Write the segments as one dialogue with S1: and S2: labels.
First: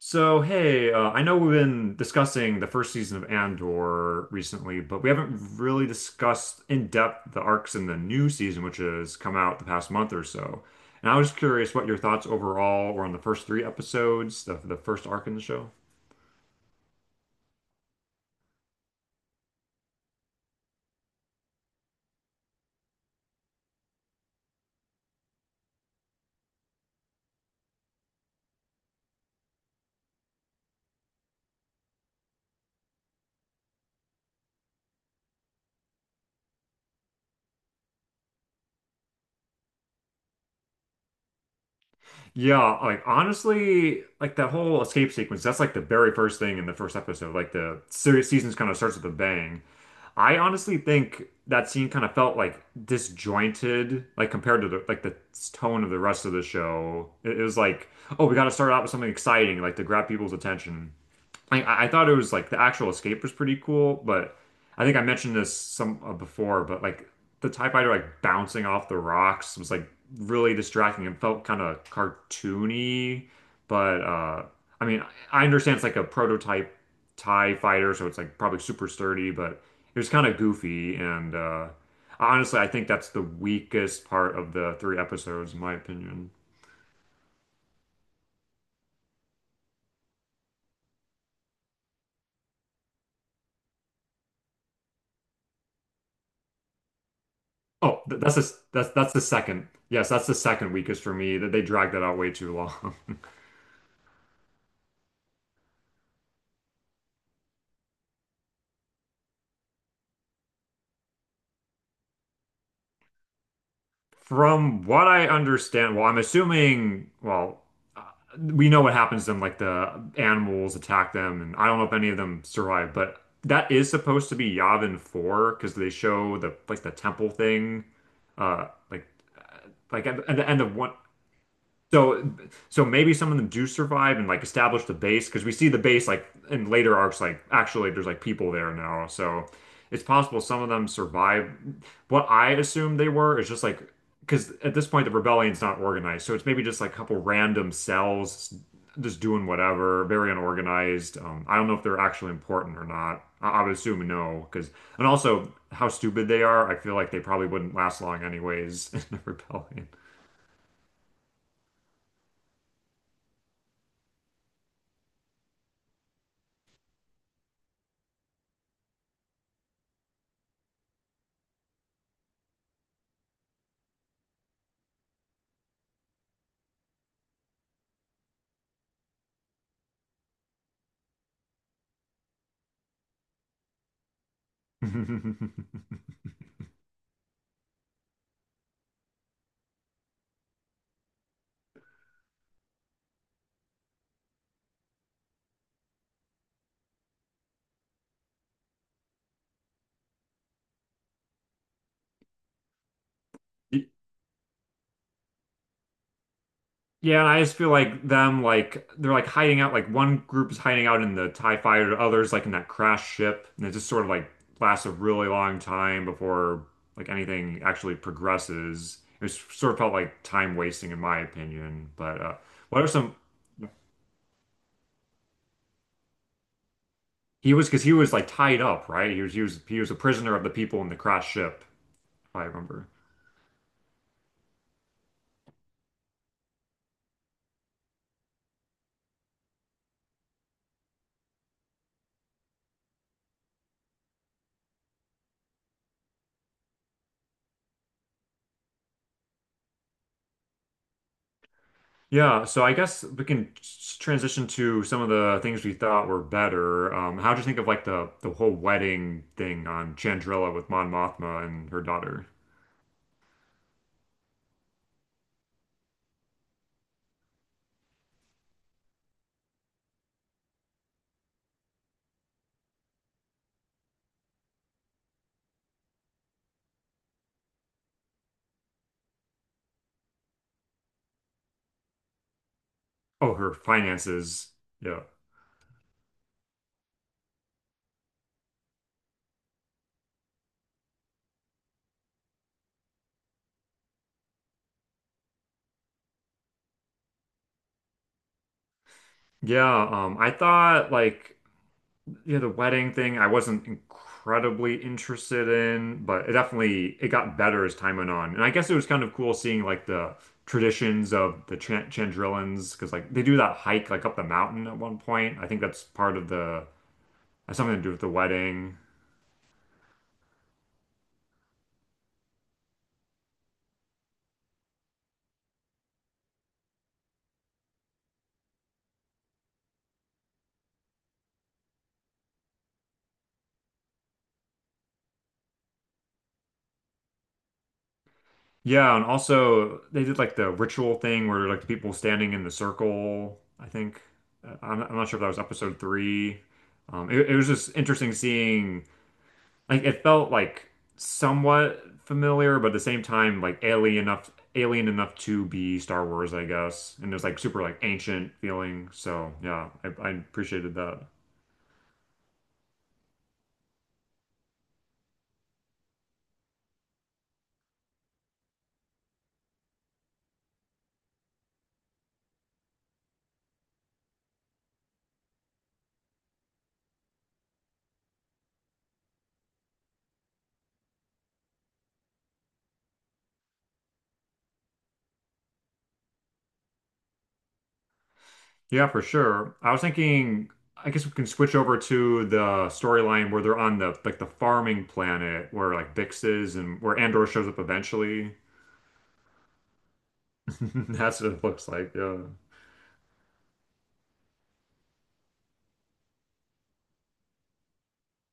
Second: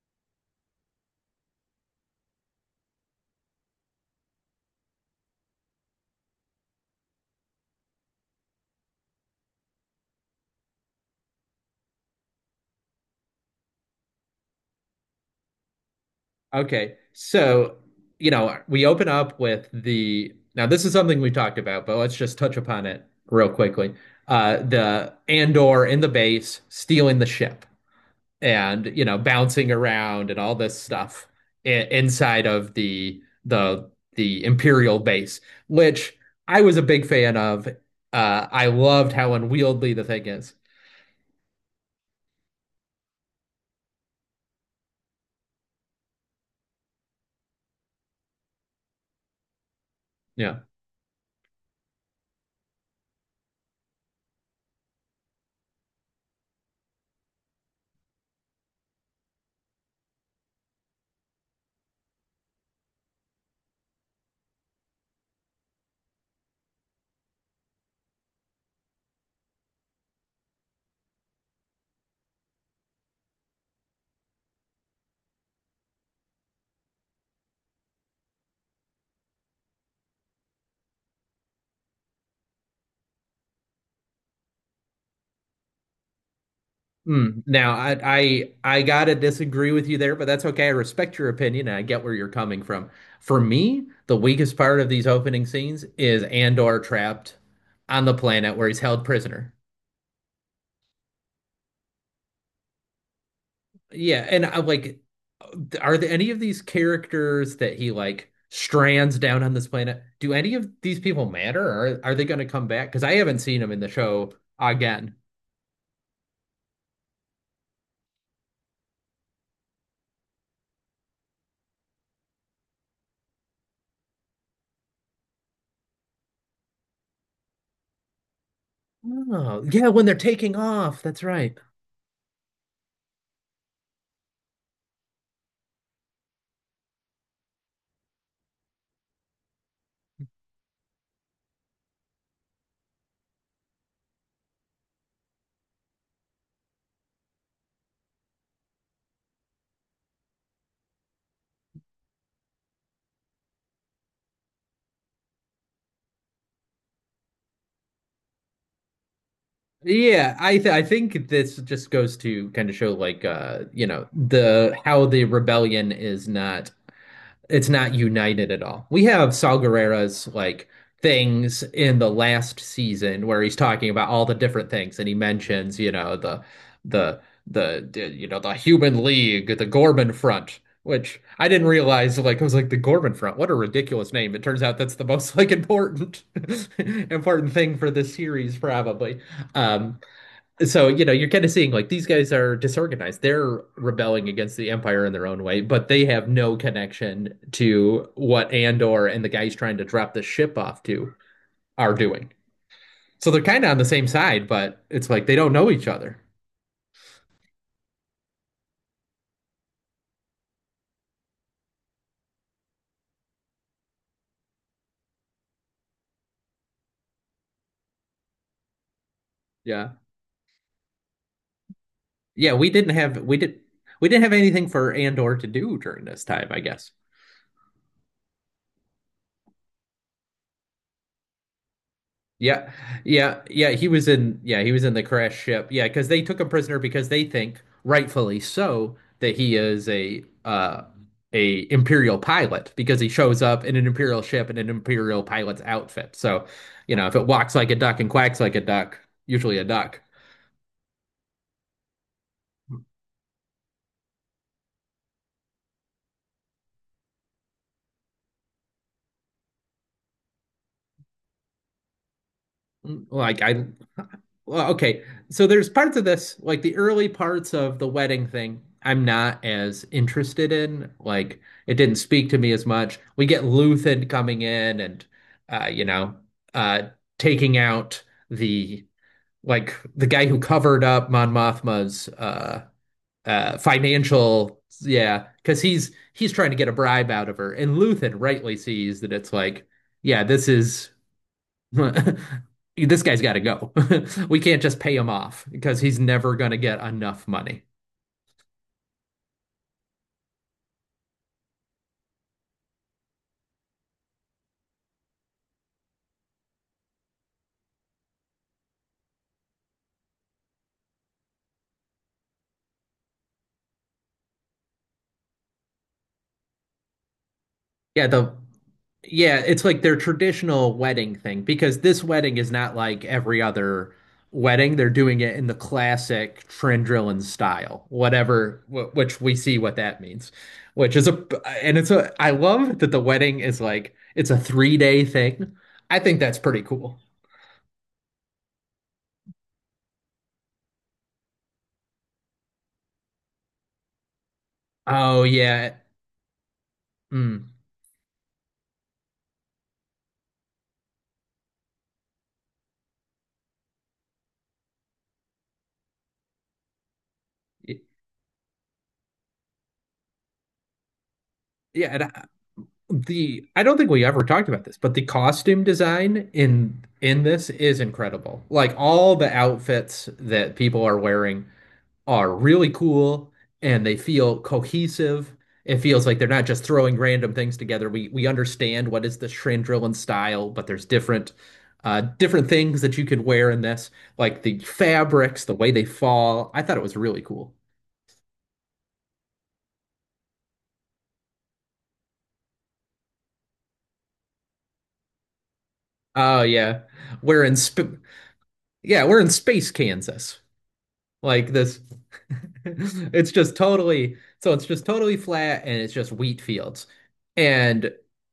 S1: I know we've been discussing the first season of Andor recently, but we haven't really discussed in depth the arcs in the new season, which has come out the past month or so. And I was curious what your thoughts overall were on the first three episodes, the first arc in the show.
S2: Okay. So we open up with the now this is something we talked about, but let's just touch upon it real quickly. The Andor in the base stealing the ship and, bouncing around and all this stuff inside of the Imperial base, which I was a big fan of. I loved how unwieldy the thing is.
S1: Yeah, like honestly, like that whole escape sequence, that's like the very first thing in the first episode. Like the series seasons kind of starts with a bang. I
S2: Yeah.
S1: honestly think that scene kind of felt like disjointed, like compared to the tone of the rest of the show. It was like, oh, we got to start out with something exciting, like to grab people's attention. Like I thought it was like the actual escape was pretty cool, but I think I mentioned this some before, but like the TIE fighter like bouncing off the rocks was like really distracting and felt kind of cartoony. But I mean, I understand it's like a prototype TIE fighter, so it's like probably super sturdy, but it was kind of goofy and honestly, I think that's the weakest part of the three episodes, in my opinion.
S2: Mm. Now, I gotta disagree with you there, but that's okay. I respect your opinion and I get where you're coming from. For me, the weakest part of these opening scenes is Andor trapped
S1: Oh,
S2: on the
S1: that's
S2: planet
S1: the
S2: where he's
S1: that's
S2: held
S1: that's the
S2: prisoner.
S1: second. Yes, that's the second weakest for me. That they dragged that out way too long.
S2: Yeah, and I'm like, are there any of these characters that he like strands down on this planet? Do any of these people matter, or are they gonna come back? Because I haven't seen them in the show
S1: From what
S2: again.
S1: I understand, well, I'm assuming, uh, we know what happens to them, like the animals attack them, and I don't know if any of them survive, but that is supposed to be Yavin 4 because they show the like the temple thing, uh, like
S2: Oh, yeah, when
S1: like
S2: they're
S1: at the
S2: taking
S1: end of one.
S2: off, that's right.
S1: So, so maybe some of them do survive and like establish the base because we see the base like in later arcs, like actually there's like people there now. So it's possible some of them survive. What I assume they were is just like because at this point the rebellion's not organized, so it's maybe just like a couple random cells just doing whatever, very unorganized. I don't know if they're actually important or not. I would assume no because and also how stupid they are. I feel like they probably wouldn't last long anyways in the rebellion.
S2: I think this just goes to kind of show like you know the how the rebellion is not, it's not united at all. We have Saw Gerrera's like things in the last season where he's talking about all the different things and he mentions you know the the you know the Human League, the Gorman Front, which I didn't realize. Like I was like the Gorman Front. What a ridiculous name. It turns out that's the most like important important thing for this series probably. Um, so, you know, you're kind of seeing like these guys are disorganized. They're rebelling against the Empire in their own way, but they have no connection to what Andor and the guys trying to drop the ship off to are doing. So they're kind of on the same side, but it's like they don't know each other.
S1: Yeah, and I just feel like them like they're like hiding out like one group is hiding out in the TIE fighter, others like in that crash ship, and it just sort of like lasts a really long time before like anything actually progresses. It was sort of
S2: Yeah.
S1: felt like time wasting in my opinion. But
S2: Yeah, we
S1: what are
S2: didn't
S1: some
S2: have we did we didn't have anything for Andor to do during this time, I guess.
S1: he was because he was like tied up, right? He was a prisoner of the people in the crash ship, if I
S2: Yeah,
S1: remember.
S2: yeah. Yeah, he was in the crash ship. Yeah, because they took him prisoner because they think, rightfully so, that he is a Imperial pilot because he shows up in an Imperial ship in an Imperial pilot's outfit. So, you know, if it walks like a duck and quacks like a duck, usually a duck.
S1: Yeah, so I guess we can transition to some of the things we thought were better. How'd you think of like the whole wedding thing on Chandrilla with Mon Mothma and her daughter?
S2: Like I, Well, okay. So there's parts of this, like the early parts of the wedding thing, I'm not as interested in. Like it didn't speak to me as much. We get Luthen coming in and you know, uh taking out the like the guy who covered up Mon Mothma's uh
S1: Oh, her
S2: uh
S1: finances.
S2: financial,
S1: Yeah.
S2: yeah, because he's trying to get a bribe out of her. And Luthen rightly sees that it's like, yeah, this is this guy's got to go. We can't just pay him off because he's never going to get enough money.
S1: Yeah, I thought like yeah, the wedding thing I wasn't incredibly interested in, but it definitely it got better as time went on. And I guess it was kind of cool seeing like the traditions of the Chan Chandrillans because like they do that hike like up the mountain at one point. I think that's part of the has something to do with
S2: Yeah,
S1: the
S2: the
S1: wedding.
S2: yeah, it's like their traditional wedding thing because this wedding is not like every other wedding. They're doing it in the classic Trendrillen style, whatever, wh which we see what that means, which is a and it's a, I love that the wedding is like it's a 3 day thing. I think that's pretty cool.
S1: Yeah, and also they did like the ritual thing where like the people standing in the circle. I think I'm not sure
S2: Oh
S1: if that was
S2: yeah,
S1: episode three. It was
S2: mm,
S1: just interesting seeing like it felt like somewhat familiar, but at the same time like alien enough to be Star Wars, I guess. And it was like super like ancient feeling. So yeah, I appreciated that.
S2: yeah. And the I don't think we ever talked about this, but the costume design in this is incredible. Like all the outfits that people are wearing are really cool and they feel cohesive. It feels like they're not just throwing random things together. We understand what is the Shandrillan style, but there's different different things that you could wear in this, like the fabrics, the way they fall. I thought it was really cool.
S1: Yeah, for sure. I was thinking, I guess we can switch over to the storyline where they're on the farming planet where like Bix
S2: Oh
S1: is and
S2: yeah.
S1: where Andor
S2: We're
S1: shows
S2: in
S1: up
S2: sp
S1: eventually.
S2: Yeah, we're in space Kansas.
S1: That's what it
S2: Like
S1: looks
S2: this,
S1: like. Yeah.
S2: it's just totally, so it's just totally flat and it's just wheat fields. And,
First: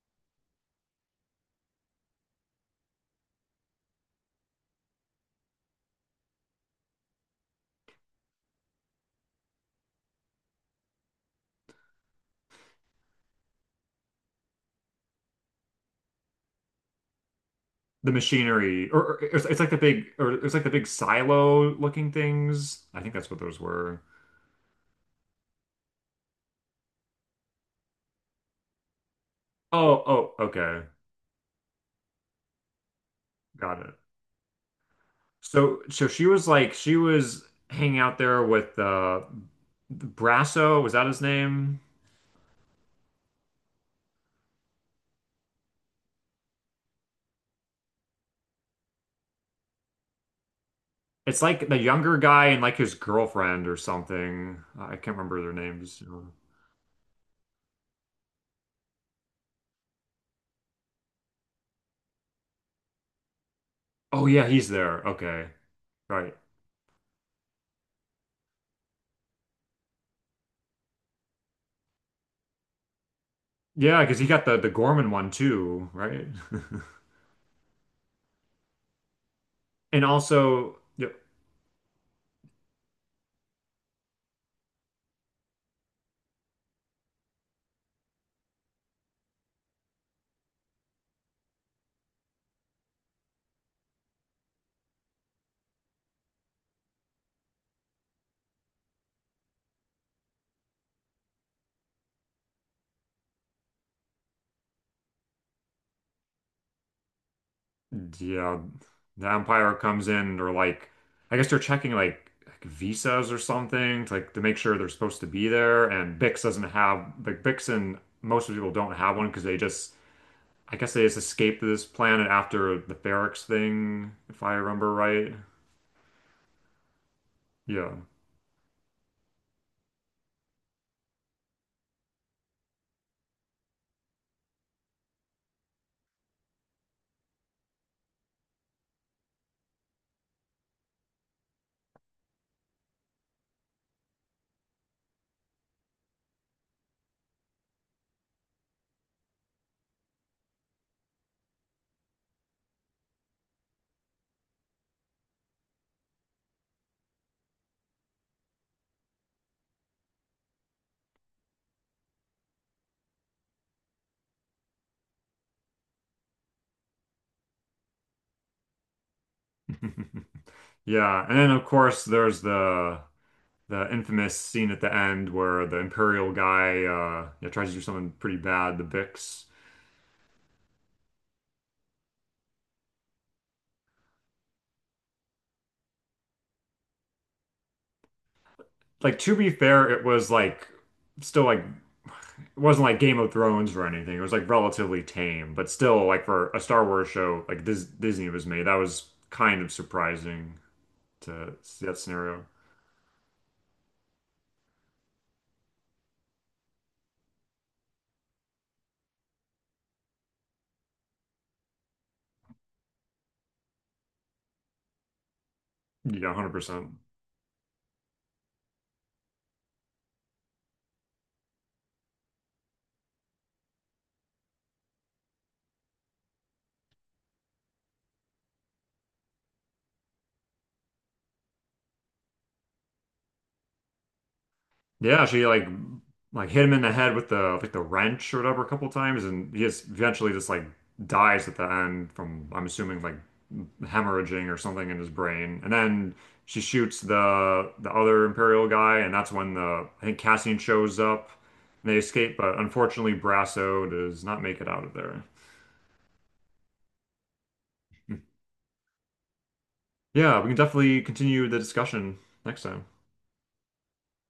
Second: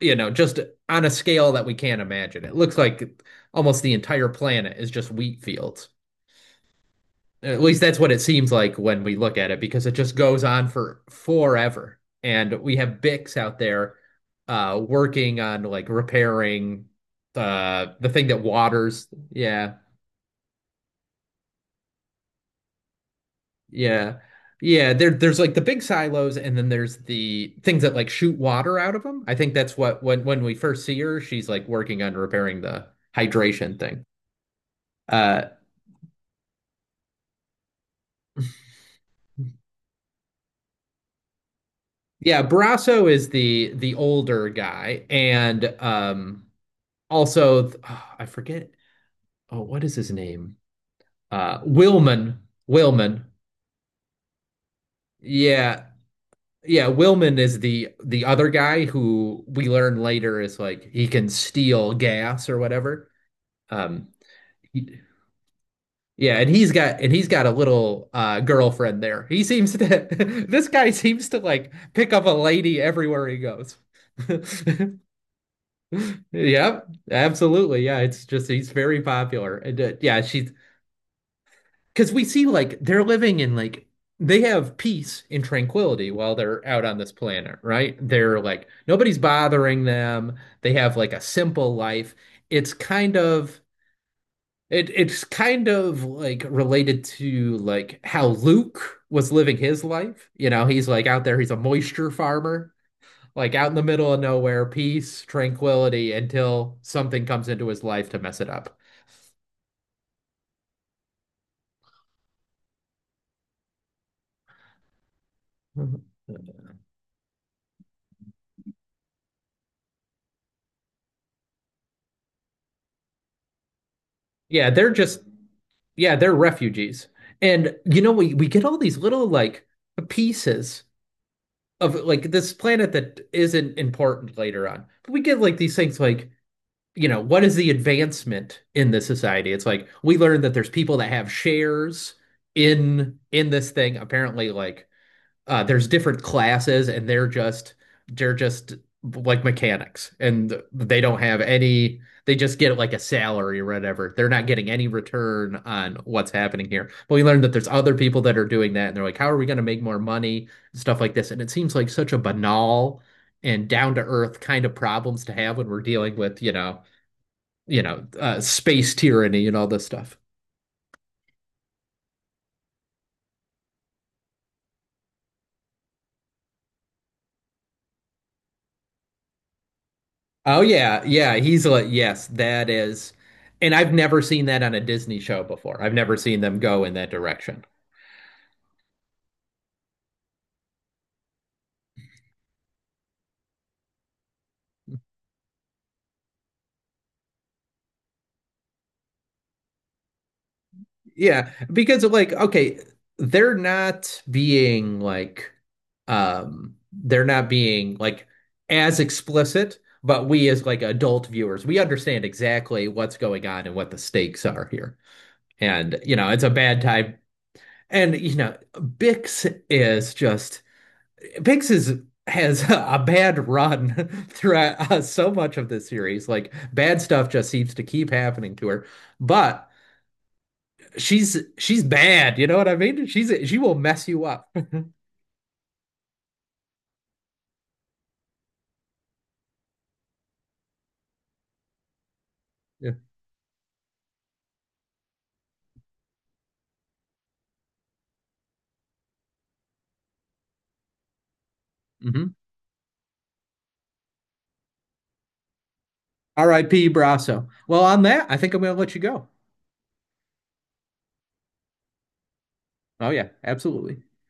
S2: you know, just on a scale that we can't imagine. It looks like almost the entire planet is just wheat fields. At least that's what it seems like when we look at it because it just goes on for forever. And we have Bix out there working on like repairing the
S1: The
S2: thing that
S1: machinery,
S2: waters.
S1: it's like
S2: Yeah.
S1: the big, or it's like the big silo looking things. I think that's what those were.
S2: Yeah. Yeah, there's like the big silos and then there's the things that like shoot water out of them. I think that's what when
S1: Oh,
S2: we
S1: okay,
S2: first see her, she's like working on repairing the hydration
S1: got it.
S2: thing. Uh
S1: So, so she was like, she was hanging out there with Brasso. Was that his name?
S2: yeah, Barrasso is the older guy. And also oh, I forget, oh what is his name?
S1: It's like the younger
S2: Willman.
S1: guy and like his
S2: Willman.
S1: girlfriend or something. I can't remember their
S2: Yeah.
S1: names.
S2: Yeah, Willman is the other guy who we learn later is like he can steal gas or whatever. Um
S1: Oh yeah, he's there. Okay. Right.
S2: Yeah, and he's got a little girlfriend there. He seems to this guy seems to like pick up a lady everywhere he goes.
S1: Yeah, because he got the Gorman one too, right?
S2: Yep, absolutely. Yeah, it's just he's very popular. And
S1: And
S2: yeah, she's
S1: also,
S2: because we see like they're living in like they have peace and tranquility while they're out on this planet, right? They're like nobody's bothering them. They have like a simple life. It's kind of It it's kind of like related to like how Luke was living his life. You know, he's like out there, he's a moisture farmer, like out in the middle of nowhere, peace, tranquility until something comes into his life to mess it
S1: yeah,
S2: up.
S1: the umpire comes in or like I guess they're checking like visas or something to like to make sure they're supposed to be there
S2: Mhm.
S1: and Bix doesn't have like Bix and most of the people don't have one because they just I guess they just escaped this planet after the Ferrix thing, if I
S2: Yeah, they're
S1: remember
S2: just
S1: right.
S2: yeah, they're refugees. And
S1: Yeah.
S2: you know, we get all these little like pieces of like this planet that isn't important later on. But we get like these things like you know, what is the advancement in this society? It's like we learned that there's people that have shares in this thing. Apparently, like there's different classes, and they're just like mechanics, and they don't have any. They just get like a salary or whatever. They're not getting any return on what's happening here. But we learned that there's other people that are doing that, and they're like, "How are we going to make more money?" Stuff like this, and it seems like such a banal and down to earth kind of problems to have when we're dealing with, you know, space tyranny and all this stuff.
S1: Yeah, and then of course there's the infamous scene at the end where the Imperial guy yeah, tries to do something pretty bad, the Vix.
S2: Oh yeah, yeah, he's like, yes, that is. And I've never seen that on a Disney show before. I've never seen them go in that direction.
S1: Like to be fair, it was like still like it wasn't like Game of Thrones or anything. It was like relatively tame, but still like for a Star Wars show like this Disney was made, that was kind of surprising
S2: Yeah,
S1: to see that
S2: because of like,
S1: scenario.
S2: okay, they're not being like, they're not being like as explicit, but we as like adult viewers, we understand exactly what's going on and what the stakes are here. And, you
S1: Yeah,
S2: know, it's a bad
S1: 100%.
S2: time. And, you know, Bix is, has a bad run throughout so much of this series. Like, bad stuff just seems to keep happening to her. But, she's bad. You know what I mean? She will mess you up. Yeah.
S1: Yeah, she like hit him in the head with the like the wrench or whatever a couple times, and he just eventually just like dies at the end from I'm assuming like hemorrhaging or something in his brain. And then she shoots the other Imperial guy, and that's when the I think Cassian shows up and they
S2: Mm-hmm.
S1: escape, but unfortunately Brasso does not make it out of there.
S2: R.I.P. Brasso. Well, on that, I think I'm gonna let you go.
S1: Yeah, we can definitely continue the discussion next time.
S2: Oh yeah, absolutely.